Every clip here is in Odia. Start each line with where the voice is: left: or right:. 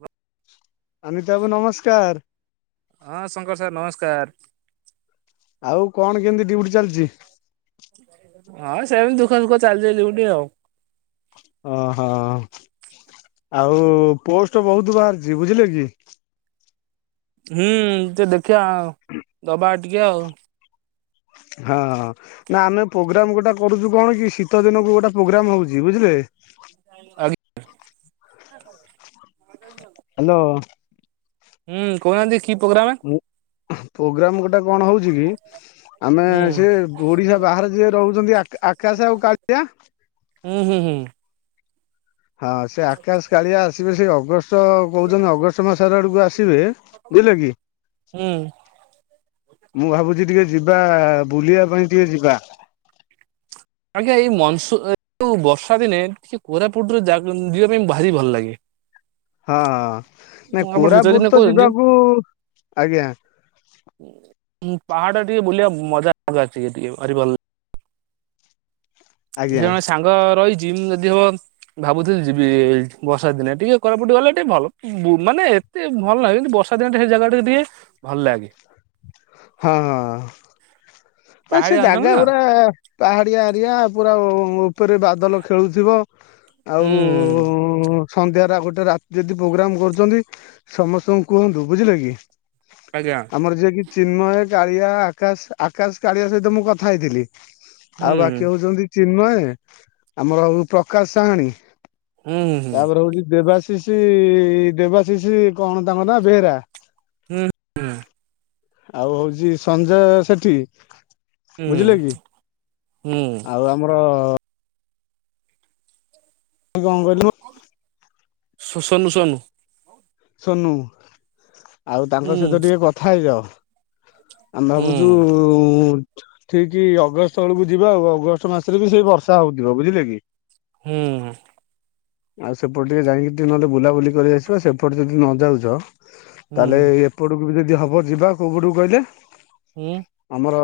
right: ହେଲୋ।
left: ଆନିତା ବାବୁ ନମସ୍କାର।
right: ହଁ ଶଙ୍କର ସାର୍ ନମସ୍କାର।
left: ଆଉ କଣ କେମିତି ଡ୍ୟୁଟି ଚାଲିଛି?
right: [unintelligible] ହଁ ସେମିତି ଦୁଃଖ ସୁୁଖ ଚାଲିଛି ଡ୍ୟୁଟି ଆଉ।
left: ଓହୋ। ଆଉ ପୋଷ୍ଟ ବହୁତ ବାହାରିଛି। ବୁଝିଲେ କି?
right: ହୁଁ ତ ଦେଖିବା। ଦବା ଟିକେ ଆଉ।
left: ହଁଁ ହଁ। ନା ଆମେ ପ୍ରୋଗ୍ରାମ୍ ଗୋଟେ କରୁଛୁ କଣ କି ଶୀତ ଦିନକୁ ଗୋଟେ ପ୍ରୋଗ୍ରାମ୍ ହଉଛି ବୁଝିଲେ?
right: ଆରି ହ ହଉ। ରହିଯାଆ [unintelligible]
left: ହ୍ୟାଲୋ।
right: ହୁଁ କହୁନାହାନ୍ତି କି ପ୍ରୋଗ୍ରାମେ?
left: ଉଁ। ପ୍ରୋଗ୍ରାମ୍ ଗୋଟା କଣ ହଉଚି କି? ଆମେ
right: ହୁଁ
left: ସେ ଓଡିଶା ବାହାରେ ଯିଏ ରହୁଚନ୍ତି ଆ-ଆକାଶ ଆଉ କାଳିଆ
right: ହୁଁ- ହୁଁ -ହୁଁ।
left: ହଁ ସେ ଆକାଶ, କାଳିଆ ଆସିବେ ସେଇ ଅଗଷ୍ଟ ତ କହୁଚନ୍ତି ଅଗଷ୍ଟ ମାସରେ ଆଡକୁ ଆସିବେ। ବୁଝିଲେ କି?
right: ହୁଁ
left: ମୁଁ ଭାବୁଚି ଟିକେ ଯିବା ବୁଲିବା ପାଇଁ ଟିକେ ଯିବା।
right: ଆଜ୍ଞା ଏଇ ମନସୁନ୍ ଉ ବର୍ଷା ଦିନେ ଟିକେ କୋରାପୁଟରେ ଯା ଉମ ଯିବା ପାଇଁ ଭାରି ଭଲ ଲାଗେ।
left: ହଁ ହଁ। ନାଇ
right: ଆପଣ ଶୀତ ଦିନେ
left: କୋରାପୁଟ ତ
right: କହୁଛନ୍ତି
left: ଯିବାକୁ, ଆଜ୍ଞା।
right: ଉ ପାହାଡ ଟିକେ ବୁଲିବା ମଜା [unintelligible] ଟିକେ ଭାରି ଭଲ ସେ
left: ଆଜ୍ଞା
right: ଜଣେ ସାଙ୍ଗ ରହିଚି ଉମ ଯଦି ହବ ଭାବୁଥିଲି ଯିବି ବର୍ଷା ଦିନେ ଟିକେ କୋରାପୁଟ ଗଲେ ଟିକେ ଭଲ ବୁ ମାନେ ଏ ଏତେ ଭଲ ଲାଗେନି ବର୍ଷା ଦିନଟେ ହେ ଜାଗା ଟା ଦିଏ ଭଲ ଲାଗେ।
left: ହଁ ନା ସେ
right: ପାହାଡ଼ିଆ ଅଞ୍ଚଳ
left: ଜାଗା
right: ନା
left: ଗୁଡା ପାହାଡିଆ ଏରିଆ ପୁରା ଉ ଉପରେ ବାଦଲ ଖେଳୁଥିବ। ଆଉ
right: ହୁଁ
left: ଉଁ ସଂନ୍ଧ୍ୟାରେ ଆଉ ଗୋଟେ ରାତି ଯଦି ପ୍ରୋଗ୍ରାମ କରୁଚନ୍ତି ସମସ୍ତଙ୍କୁ କୁହନ୍ତୁ। ବୁଝିଲେ କି?
right: ଆଜ୍ଞା।
left: ଆମର ଯିଏକି ଚିନ୍ମୟ, କାଳିଆ, ଆକାଶ। ଆକାଶ୍, କାଳିଆ ସହିତ ମୁଁ କଥା ହେଇଥିଲି। ଆଉ
right: ହୁଁ
left: ବାକି ହଉଚନ୍ତି ଚିନ୍ମୟ ଆମର ଆଉ ପ୍ରକାଶ ସାହାଣୀ।
right: ହୁଁ ହୁଁ
left: ତାପରେ ହଉଚି ଦେବାଶିଷି ଦେବାଶିଷି କଣ ତାଙ୍କ ନା ବେହେରା?
right: ହୁଁ।
left: ଆଉ ହଉଛି ସଞ୍ଜୟ ସେଠି।
right: ହୁଁ
left: ବୁଝିଲେ କି?
right: ହୁଁ
left: ଆଉ ଆ ମୋର କଣ କହିଲୁ?
right: ସ ସନୁ ସନୁ।
left: ସୋନୁ। ଆଉ ତାଙ୍କ
right: ହୁଁ
left: ସହିତ ଟିକେ କଥା ହେଇଯାଅ। ଆମେ
right: ହୁଁ
left: ଭାବୁଚୁ ଠିକ୍ ଅଗଷ୍ଟ ବେଳକୁ ଯିବା ଆଉ ଅଗଷ୍ଟ ମାସରେ ବି ସେଇ ବର୍ଷା ହଉଥିବ। ବୁଝିଲେ କି?
right: ହୁଁ।
left: ଆଉ ସେପଟେ ଯାଇକି ଟିକେ ନହେଲେ ବୁଲାବୁଲି କରି ଆସିବ। ସେପଟେ ଯଦି ନ ଯାଉଚ
right: ହୁଁ
left: ତାହେଲେ ଏପଟକୁ ବି ଯଦି ହବ ଯିବା କୋଉପଟକୁ କହିଲେ
right: ହୁଁ।
left: ଆମର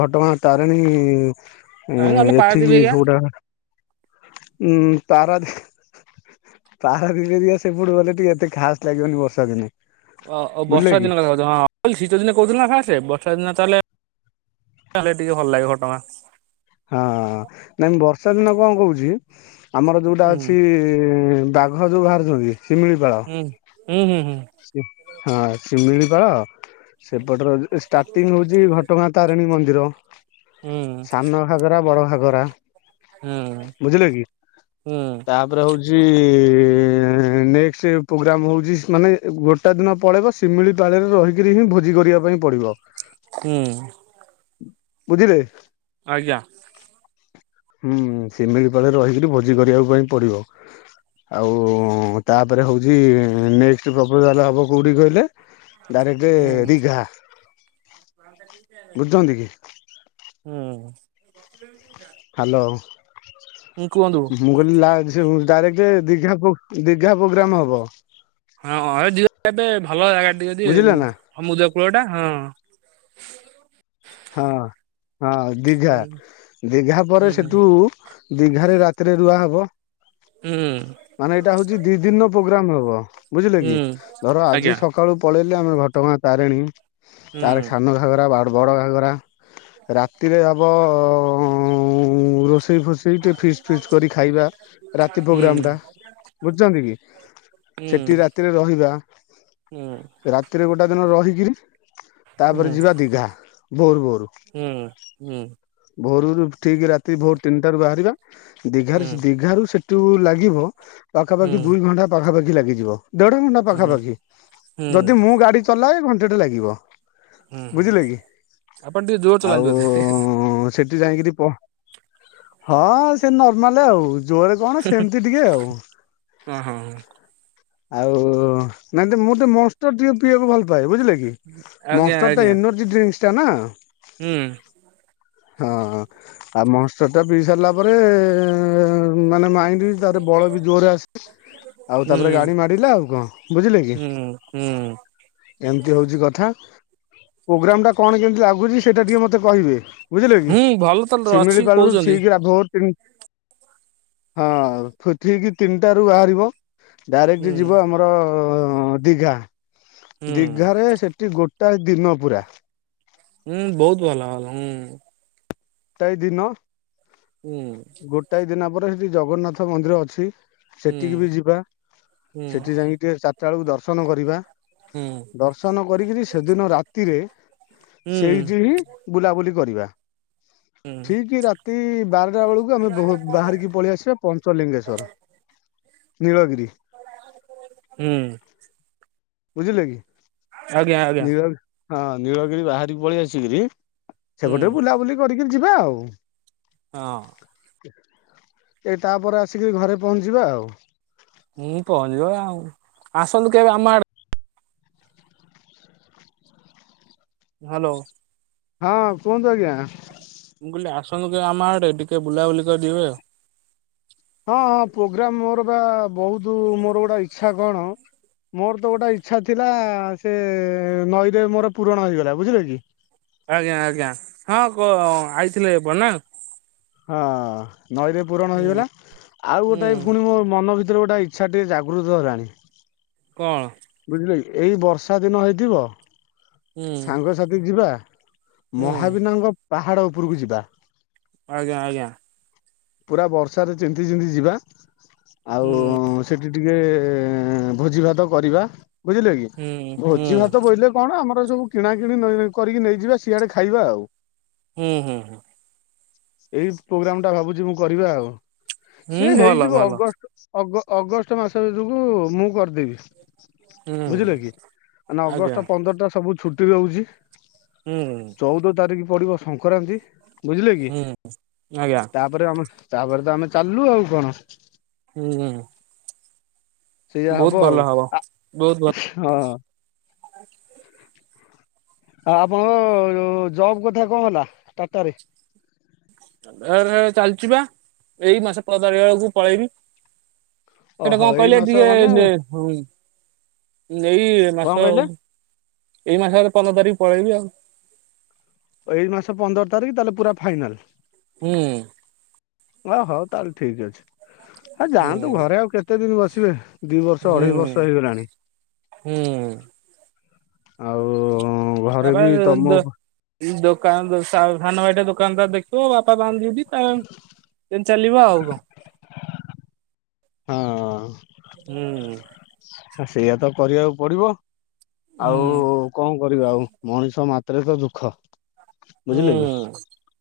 left: ଘଟଗାଁ ତାରିଣୀ ଉଁ
right: ଏ ନହେଲେ ପାରାଦ୍ୱୀପ
left: ଏଠିକି
right: ହେରିକା
left: କୋଉଟା? ଉଁ ପାରାଦୀପ। ପାରାଦୀପ [unintelligible] ସେପଟକୁ ଗଲେ ଟିକେ ଏତେ ଖାସ୍ ଲାଗିବନି ବର୍ଷା ଦିନେ।
right: ଅ-ଅଉ
left: ବୁଝିଲେ
right: ବର୍ଷା
left: କି
right: ଦିନ କଥା ହଁ ଶୀତ ଦିନେ କହୁଥିଲେ ନା କଣ୍ ସେ ବର୍ଷା ଦିନେ ତାହେଲେ -ତାହାଲେ ଟିକେ ଭଲ ଲାଗେ ଘଟଗାଁ।
left: ହଁ ନାଇଁ ବର୍ଷା ଦିନ କଣ କହୁଛି ଆମର ଯୋଉଟା
right: ହୁଁ
left: ଅଛି ବା ଘ ଯୋଉ ବାହାରୁଚନ୍ତି ସିମିଳିପାଳ
right: ହୁଁ -ହୁଁ- ହୁଁ- ହୁଁ।
left: ହଁ ଶିମିଳିପାଳ ସେପଟର ଷ୍ଟାର୍ଟିଂ ହଉଚି ଘଟଗାଁ ତାରିଣୀ ମନ୍ଦିର
right: ହୁଁ
left: ସାନ ଘାଗରା ବଡ ଘାଗରା
right: ହୁଁ
left: ବୁଝିଲେ କି
right: ହୁଁ
left: ତା ତାପରେ ହଉଚି ନେକ୍ସଟ୍ ପ୍ରୋଗ୍ରାମ ହଉଚି ମାନେ ଗୋଟା ଦିନ ପଳେଇବ ଶିମିଳିପାଳରେ ରହିକରି ହିଁ ଭୋଜି କରିବା ପାଇଁ ପଡିବ।
right: ହୁଁ।
left: ବୁଝିଲେ।
right: ଆଜ୍ଞା।
left: ହୁଁ ସିମିଳିପାଳ ରହିକିରି ଭୋଜି କରିବାକୁ ପାଇଁ ପଡିବ। ଆଉ ତାପରେ ହେଉଛି ନେକ୍ସଟ ପ୍ରପଜଲ ହେବ କେଉଁଠି କହିଲେ। ଡାଇରେକ୍ଟ
right: ହୁଁ
left: ଦୀଘା।
right: [inaudible]
left: ବୁଝଛନ୍ତି।
right: ହୁଁ।
left: ହ୍ୟାଲୋ
right: ହୁଁ କୁହନ୍ତୁ
left: ମୁଁ କହିଲି ଡାଇରେକ୍ଟ ଦୀଘା ଦୀଘା ପ୍ରୋଗ୍ରାମ ହବ
right: ହଁ ଯିବା କେବେ ଭଲ ଜାଗା ଟିକେ ଯଦି
left: ବୁଝିଲେ ନା।
right: ସମୁଦ୍ର କୂଳ ଟା ହଁ।
left: ହଁ ହଁ। ଦୀଘା
right: ହୁଁ
left: ଦୀଘା ପରେ
right: ହୁଁ
left: ସେଠୁ ଦୀଘାରେ ରାତିରେ ରୁଆ ହେବ।
right: ହୁଁ।
left: ମାନେ ଏଇଟା ହଉଛି ଦି ଦିନ ର ପ୍ରୋଗ୍ରାମ ହବ ବୁଝିଲେ କି
right: ହୁଁ
left: ଧର ଆଜି
right: ଆଜ୍ଞା
left: ସକା ସକାଳୁ ପଳେଇଲେ ଆମେ ଘଟଗାଁ ତାରିଣୀ
right: ହୁଁ
left: ତାର ସାନ ଘାଗରା ବଡ଼ ଘାଗରା। ରାତିରେ ହବ ରୋଷେଇ ଫୋଷେଇ ଟିକେ ଫିଚ ଫିଚ କରି ଖାଇବା ରାତି ପ୍ରୋଗ୍ରାମ
right: ହୁଁ
left: ଟା। ବୁଝୁଛନ୍ତି କି
right: ହୁଁ
left: ସେଠି ରାତିରେ ରହିବା।
right: ହୁଁ
left: ରାତିରେ ଗୋଟା ଦିନ ରହିକରି
right: ହୁଁ
left: ତାପରେ ଯିବା ଦିଘା। ଭୋରୁ ଭୋରୁ
right: ହୁଁ ହୁଁ ହୁଁ
left: ଭୋରୁରୁ ଠିକ ରାତି ଭୋର ତିନିଟାରୁ ବାହାରିବା। ଦିଘ
right: ହୁଁ
left: ଦିଘାରୁ ସେଠୁ ଲାଗିବ
right: ହୁଁ
left: ପାଖାପାଖି ଦୁଇ ଘଣ୍ଟା ପାଖାପାଖି ଲାଗିଯିବ। ଦେଢ ଘଣ୍ଟା
right: ହୁଁ
left: ପାଖାପାଖି
right: ହୁଁ
left: ଯଦି ମୁଁ ଗାଡି ଚଲାଏ ଘଣ୍ଟେଟେ ଲାଗିବ।
right: ହୁଁ
left: ବୁଝିଲେ କି
right: ଆପଣ ଟିକେ ଜୋର ଚଲାନ୍ତି
left: ଆଉ
right: ବୋଧେ
left: ସେଠି ଯାଇକରି ହଁ ସେ ନର୍ମାଲ ଆଉ ଜୋରେ କଣ ସେମିତି ଟିକେ ଆଉ
right: ହଁ ହଁ।
left: ଆଉ ନାଇଁ ମୁଁ ତେ ମଷ୍ଟର ଟିକେ ପିଇବାକୁ ଭଲ ପାଏ ବୁଝିଲେ କି।
right: ଆଜ୍ଞା
left: ମଷ୍ଟଟ
right: ଆଜ୍ଞା
left: ଏନର୍ଜି ଡ୍ରିଙ୍କସ ଟା ନା।
right: ହୁଁ
left: ହଁ ଆଉ ମସ ଟା ପିଇ ସାରିଲା ପରେ ମାନେ ମାଇଁଡି ବଳ ବି ଜୋର ଆଉ
right: ହୁଁ
left: ତାପରେ ଗାଡି ମାଡିଲା ଆଉ କଣ ବୁଝିଲେ କି।
right: ହୁଁ ହୁଁ
left: ଏମିତି ହଉଛି କଥା ପ୍ରୋଗ୍ରାମ ଟା କଣ କେମତି ଲାଗୁଛି ସେଇଟା ଟିକେ ମତେ କହିବେ। ବୁଝିଲେ କି
right: ହୁଁ ଭଲ ତ ଅଛି
left: ଶିମିଳି ପାାଳରୁ
right: କହୁଛନ୍ତି।
left: ସିକି ହଁ ପଠିକି ତିନିଟାାରୁ ବାହାରିବ
right: ହୁଁ
left: ଡାଇରେକ୍ଟ ଯିବ ଆମର ଦିଘା
right: ହୁଁ
left: ଦିଘାରେ ସେଠି ଗୋଟାଏ ଦିନ ପୁରା।
right: ହୁଁ ବହୁତ ଭଲ ହୁଁ।
left: ଏତାଇ ଦିନ
right: ହୁଁ।
left: ଗୋଟାଏ ଦିନ ପରେ ସେଠି ଜଗନ୍ନାଥ ମନ୍ଦିର ଅଛି
right: ହୁଁ
left: ସେଠିକି ବି ଯିବା
right: ହୁଁ
left: ସେଠି ଯାଇି ଟିକେ ଚାଟା ବେଳକୁ ଦର୍ଶନ କରିବା।
right: ହୁଁ
left: ଦର୍ଶନ କରିକିରି ସେଦିନ ରାତିରେ
right: ହୁଁ
left: ସେଇଠି ହିଁ ବୁଲାବୁଲି କରିବା।
right: ହୁଁ
left: ଠିକ ରାତି ବାରଟା ବେଳକୁ ଆମେ ବାହାରିକି ପଳେଇ ଆସିବା ପଞ୍ଚଲିଙ୍ଗେଶ୍ଵର। ନୀଳଗିରି
right: ହୁଁ
left: ବୁଝିଲେ କି
right: ଆଜ୍ଞା ଆଜ୍ଞା
left: ନୀଳି ହଁ ନୀଳଗିରି ବାହାରିକି ପଳେଇ ଆସିକିରି
right: ହୁଁ
left: ସେପଟ ବୁଲାବୁଲି କରିକିରି ଯିବା ଆଉ।
right: ହଁ
left: ଏ ତାପରେ ଆସିକରି ଘରେ ପହଞ୍ଚିବା ଆଉ।
right: ମୁଁ ପହଞ୍ଚିବ ଆଉ ଆସନ୍ତୁ କେବେ ଆମ ଆଡେ। ହ୍ୟାଲୋ
left: ହଁ କୁହନ୍ତୁ ଆଜ୍ଞା।
right: ମୁଁ କହିଲି ଆସନ୍ତୁ କେବେ ଆମ ଆଡେ ଟିକେ ବୁଲାବୁଲି କରି ଯିବେ ଆଉ।
left: ହଁ ହଁ ପ୍ରୋଗ୍ରାମ ମୋର ବା ବହୁତ ମୋର ଗୋଟେ ଇଛା କଣ ମୋର ତ ଗୋଟେ ଇଛା ଥିଲା ସେ ନଈରେ ମୋର ପୂୁରଣ ହେଇଗଲା ବୁଝିଲେ କି।
right: ଆଜ୍ଞା ଆଜ୍ଞା ହଁ କ ଆଇଥିଲେ ଏବେ ନା।
left: ହଁ ନଈରେ ପୁରଣ
right: ହୁଁ।
left: ହେଇଗଲା ଆଉ
right: ହୁଁ
left: ଗୋଟେ ପୁଣି ମୋ ମନ ଭିତରେ ଗୋଟେଇ ଇଛା ଟିକେ ଜାଗୃତ ହେଲାଣି।
right: କଣ?
left: ବୁଝିଲେକି ଏଇ ବର୍ଷା ଦିନ ହେଇଥିବ
right: ହୁଁ
left: ସାଙ୍ଗସାଥି ଯିବା।
right: ହୁଁ।
left: ମହାବିନାୟକ ପାହାଡ ଉପରକୁ ଯିବା।
right: ଆଜ୍ଞା ଆଜ୍ଞା
left: ପୁରା ବର୍ଷାରେ ତିନ୍ତି ତିନ୍ତି ଯିବା ଆଉ।
right: ହୁଁ
left: ସେଠି ଟିକେ ଭୋଜି ଭାତ କରିବା ବୁଝିଲେ କି
right: ହୁଁ ହୁଁ
left: ଭୋଜି ଭାତ ବୋଇଲେ କଣ ଆମର ସବୁ କିଣା କିଣି କରିକି ନେଇଯିବା ସିଆଡେ ଖାଇବା ଆଉ।
right: ହୁଁ ହୁଁ ହୁଁ
left: ଏଇ ପ୍ରୋଗ୍ରାମ ଟା ଭାବୁଛି ମୁଁ କରିବା ଆଉ।
right: ହୁଁ
left: ସେ
right: ଭଲ
left: ହେଇଯିବ
right: ଭଲ।
left: ଅଗଷ୍ଟ ଅଗଷ୍ଟ ମାସ ଭିତରକୁ ମୁଁ କରିଦେବି।
right: ହୁଁ।
left: ବୁଝିଲେ କି ମାନେ
right: ଆଜ୍ଞା।
left: ଅଗଷ୍ଟ ପନ୍ଦରଟା ସବୁ ଛୁଟି ରହୁଛି।
right: ହୁଁ
left: ଚଉଦ ତାରିଖ ପଡିବ ସଂକ୍ରାନ୍ତି ବୁଝିଲେ କି
right: ହୁଁ ଆଜ୍ଞା।
left: ତା ତାପରେ ଆମ ତାପରେ ତ ଆମେ ଚାଲୁଲ ଆଉ କଣ।
right: ହୁଁ ହୁଁ
left: ସେଇଆ
right: ବହୁତ
left: ହବ
right: ଭଲ
left: ଆଉ
right: ବହୁତ ଭଲ
left: ହଁ। ଆ ଆପଣଙ୍କ ଜବ୍ କଥା କଣ ହେଲା ଟାଟାରେ।
right: ଏ ଚାଲିଛି ବା ଏଇ ମାସ ପଦର୍ ତାରିକ ବେଳକୁ ପଳେଇବି। ସେଟା
left: ଓହୋ
right: କଣ
left: ଏଇ
right: କହିଲେ
left: ମାସ ମାନେ
right: ଟିକେ ହ ଏଇ
left: କଣ
right: ମାସ
left: କହିଲେ?
right: ଆଉ। ଏଇ ମାସ ହେ ପନ୍ଦର ତାରିଖ ପଳେଇବି ଆଉ।
left: ଏଇ ମାସ ପନ୍ଦର ତାରିଖ ତାହେଲେ ପୁରା ଫାଇନାଲ।
right: ହୁଁ
left: ହଉ ହଉ ତାହେଲେ ଠିକ ଅଛି ଆଉ ଯାଆନ୍ତୁ
right: ହୁଁ
left: ଘରେ ଆଉ କେତେ ଦିନ ବସିବେ। ଦି ବର୍ଷ
right: ହୁଁ
left: ଅଢେଇ ବର୍ଷ ହେଇଗଲାଣି।
right: ହୁଁ
left: ଆଉ ଘରେ ବି ତମ
right: ତାପରେ ଦୋକାନ ସାନ ଭାଇଟା ଦୋକାନ ତ ଦେଖିବ ବାପା ବାନ୍ନ୍ତିି ତା ଚାଲିବ ଆଉ କଣ।
left: ହଁ
right: ହୁଁ
left: ସେଇଆ ତ କରିବାକୁ ପଡିବ
right: ହୁଁ
left: ଆଉ କଣ କରିବା ଆଉ ମଣିଷ ମା ତ୍ରେକ ଦୁଃଖ
right: ହୁଁ।
left: ବୁଝିଲେ କି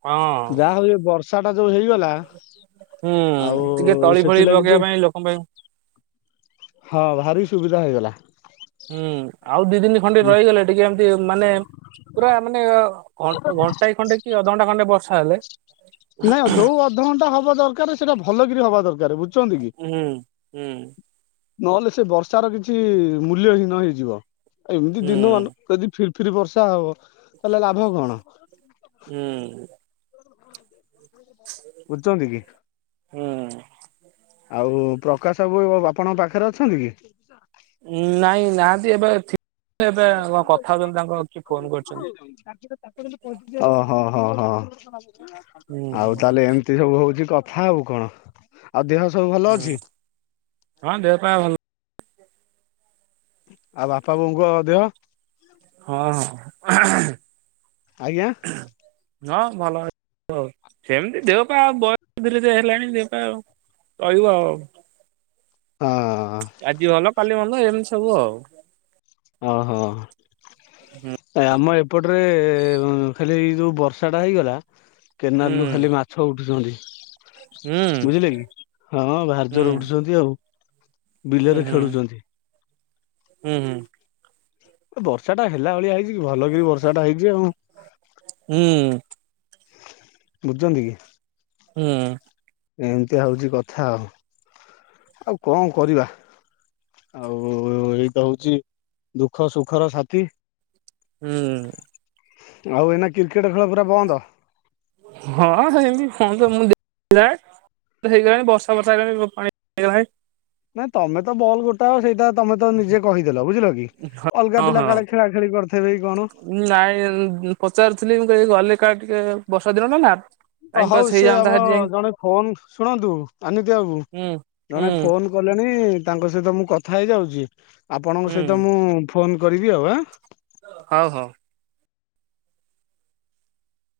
right: ହଁ
left: ଯାହା ହଉଛି ବର୍ଷ ବର୍ଷାଟା ଯୋଉ ହେଇଗଲା।
right: ହୁଁ
left: ଆଉ
right: ଟିକେ ତଳି ଫଳି
left: ସେଥିଲାଗି ଟିକେ
right: ପକେଇବା ପାଇଁ ଲୋକଙ୍କ ପାଇଁ
left: ହଁ ଭାରି ସୁବିଧା ହୋଇଗଲା।
right: ହୁଁ ଆଉ ଦି ଦିନି ଖଣ୍ଡେ ରହିଗଲେ ଟିକେ ଏମିତି ମାନେ ପୁରା ମାନେ ଘ ଘଣ୍ଟାଏ ଖଣ୍ଡେ କି ଅଧଘଣ୍ଟା ଖଣ୍ଡେ ବର୍ଷା ହେଲେ
left: ନାଇଁ ଯୋଉ ଅଧଘଣ୍ଟା ହବା ଦରକାର ସେଇଟା ଭଲକରି ହବା ଦରକାର ବୁଝ ଅଚନ୍ତି କି।
right: ହୁଁ ହୁଁ
left: ନହେଲେ ସେ ବର୍ଷାର କିଛି ମୂଲ୍ୟ ହୀନ ହେଇଯିବ। ଏମିତି
right: ହୁଁ
left: ଦିନମାନ ଯଦି ର୍ ଫିରି ବର୍ଷା ହବ ତାହଲେ ଲାଭ କଣ?
right: ହୁଁ।
left: ବୁଝଚନ୍ତି କି?
right: ହୁଁ।
left: ଆଉ ପ୍ରକାଶ ବାବୁ ଆପଣଙ୍କ ପାଖରେ ଅଛନ୍ତି କି?
right: ନାଇଁ ନାହାନ୍ତି। ଏବେ ଥି କଣ କଥା ହଉଚନ୍ତି ତାଙ୍କ କିଏ ଫୋନ କରିଚନ୍ତି।
left: ଓହୋ ହ ହ ହ
right: ହୁଁ
left: ହଉ
right: ହୁଁ
left: ତାହାଲେ ଏମ୍ ତି ସବୁ ହଉଚି କଥା ଆଉ କଣ ଆଉ ଦେହ ସବୁ ଭଲ ଅଛି?
right: ହଁ ଦେହ ପାୟ ଭଲ।
left: ଆଉ ବାପା ବୋଉଙ୍କ ଦେହ?
right: ହଁ ହଁ।
left: ଆଜ୍ଞା।
right: ହଁ ଭଲ ଅ ଥିବ। ସେମିତି ଦେହପା ଆଉ ବୟସ ଧୀରେ ଧୀରେ ହେଲାଣି ଦେହପା ଆଉ ଚଳିବ ଆଉ।
left: ହଁ
right: ଆଜି ଭଲ କାଲି ଭଲ ଏମିତି ସବୁ ଆଉ।
left: ଓହୋ ଆମ ଏ ଏପଟରେ ଖାଲି ଏଇ ଯଉଁ ବର୍ଷାଟା ହେଇଗଲା
right: ହୁଁ
left: କେନାଲରୁୁ ଖାଲି ମା ଛ ଉଠୁଚନ୍ତି
right: ହୁଁ
left: ବୁଝିଲେ କି ହଁ ଭାରିଜରରେ ଉଠୁଛନ୍ତି ଆଉ।
right: ହୁଁ
left: ବିଲରେ ଖେଳୁଚନ୍ତି।
right: ହୁଁ ହୁଁ।
left: ବର୍ଷା ଟା ହେଲା ଭଳିଆ ହେଇଚି କି ଭଲକି ବର୍ଷାଟା ହେଇଚି ଆଉ।
right: ହୁଁ ହୁଁ
left: ବୁଝଚନ୍ତି କି?
right: ହୁଁ।
left: ଏମିତିଆ ହଉଚି କଥା ଆଉ ଆଉ କଣ କରିବା? ଆଉ ଏଇତ ହଉଚି ଦୁଃଖ ସୁଖର ସାଥି।
right: ହୁଁ।
left: ଆଉ ଏଇନା କ୍ରିକେଟ୍ ଖେଳ ପୁରା ବନ୍ଦ?
right: ହଁ ସେମିତି ଫନ୍ ତ ମୁଁ ଦେ ଯାଏ। ତ ହେଇଗଲାଣି ବର୍ଷା ଫର୍ଷା ହେଇଲାଣି ପାଣି ଏଇ ଗଲାଣି।
left: ନାଇଁ ତମେ ତ ବଲ୍ ଗୋଟେ ତ ସେଇଟା ତମେ ତ ନିଜେ କହିଦେଲ ବୁଝିଲ କି। ଅଲଗା
right: ହଁ
left: ପିଲା
right: ହଁ
left: କାଳେ ଖେଳା ଖେଳି କରିଥେବେ କଣ?
right: ନାଇଁ ଉ ପଚାରୁଥିଲି ମୁଁ ଗଲି କା ଟିକେ ବର୍ଷା ଦିନ ଟା ନା। ଟାଇମ
left: ହଉ
right: ପାସ୍
left: ସେ
right: ହେଇଯାନ୍ତା ସେଠି
left: ଆମର
right: ଯାଇ
left: ଜଣେ ଫୋନ ଶୁଣନ୍ତୁ ଅନତି ବାବୁ
right: ହୁଁ ହୁଁ
left: ଜଣେ ଫୋନ କଲେଣି ତାଙ୍କ ସହିତ ମୁଁ କଥା ହେଇଯାଉଚି ଆପଣଙ୍କ
right: ହୁଁ
left: ସହିତ ମୁଁ ଫୋନ କରିବି ଆଉ ହ।
right: ହଉ ହଉ।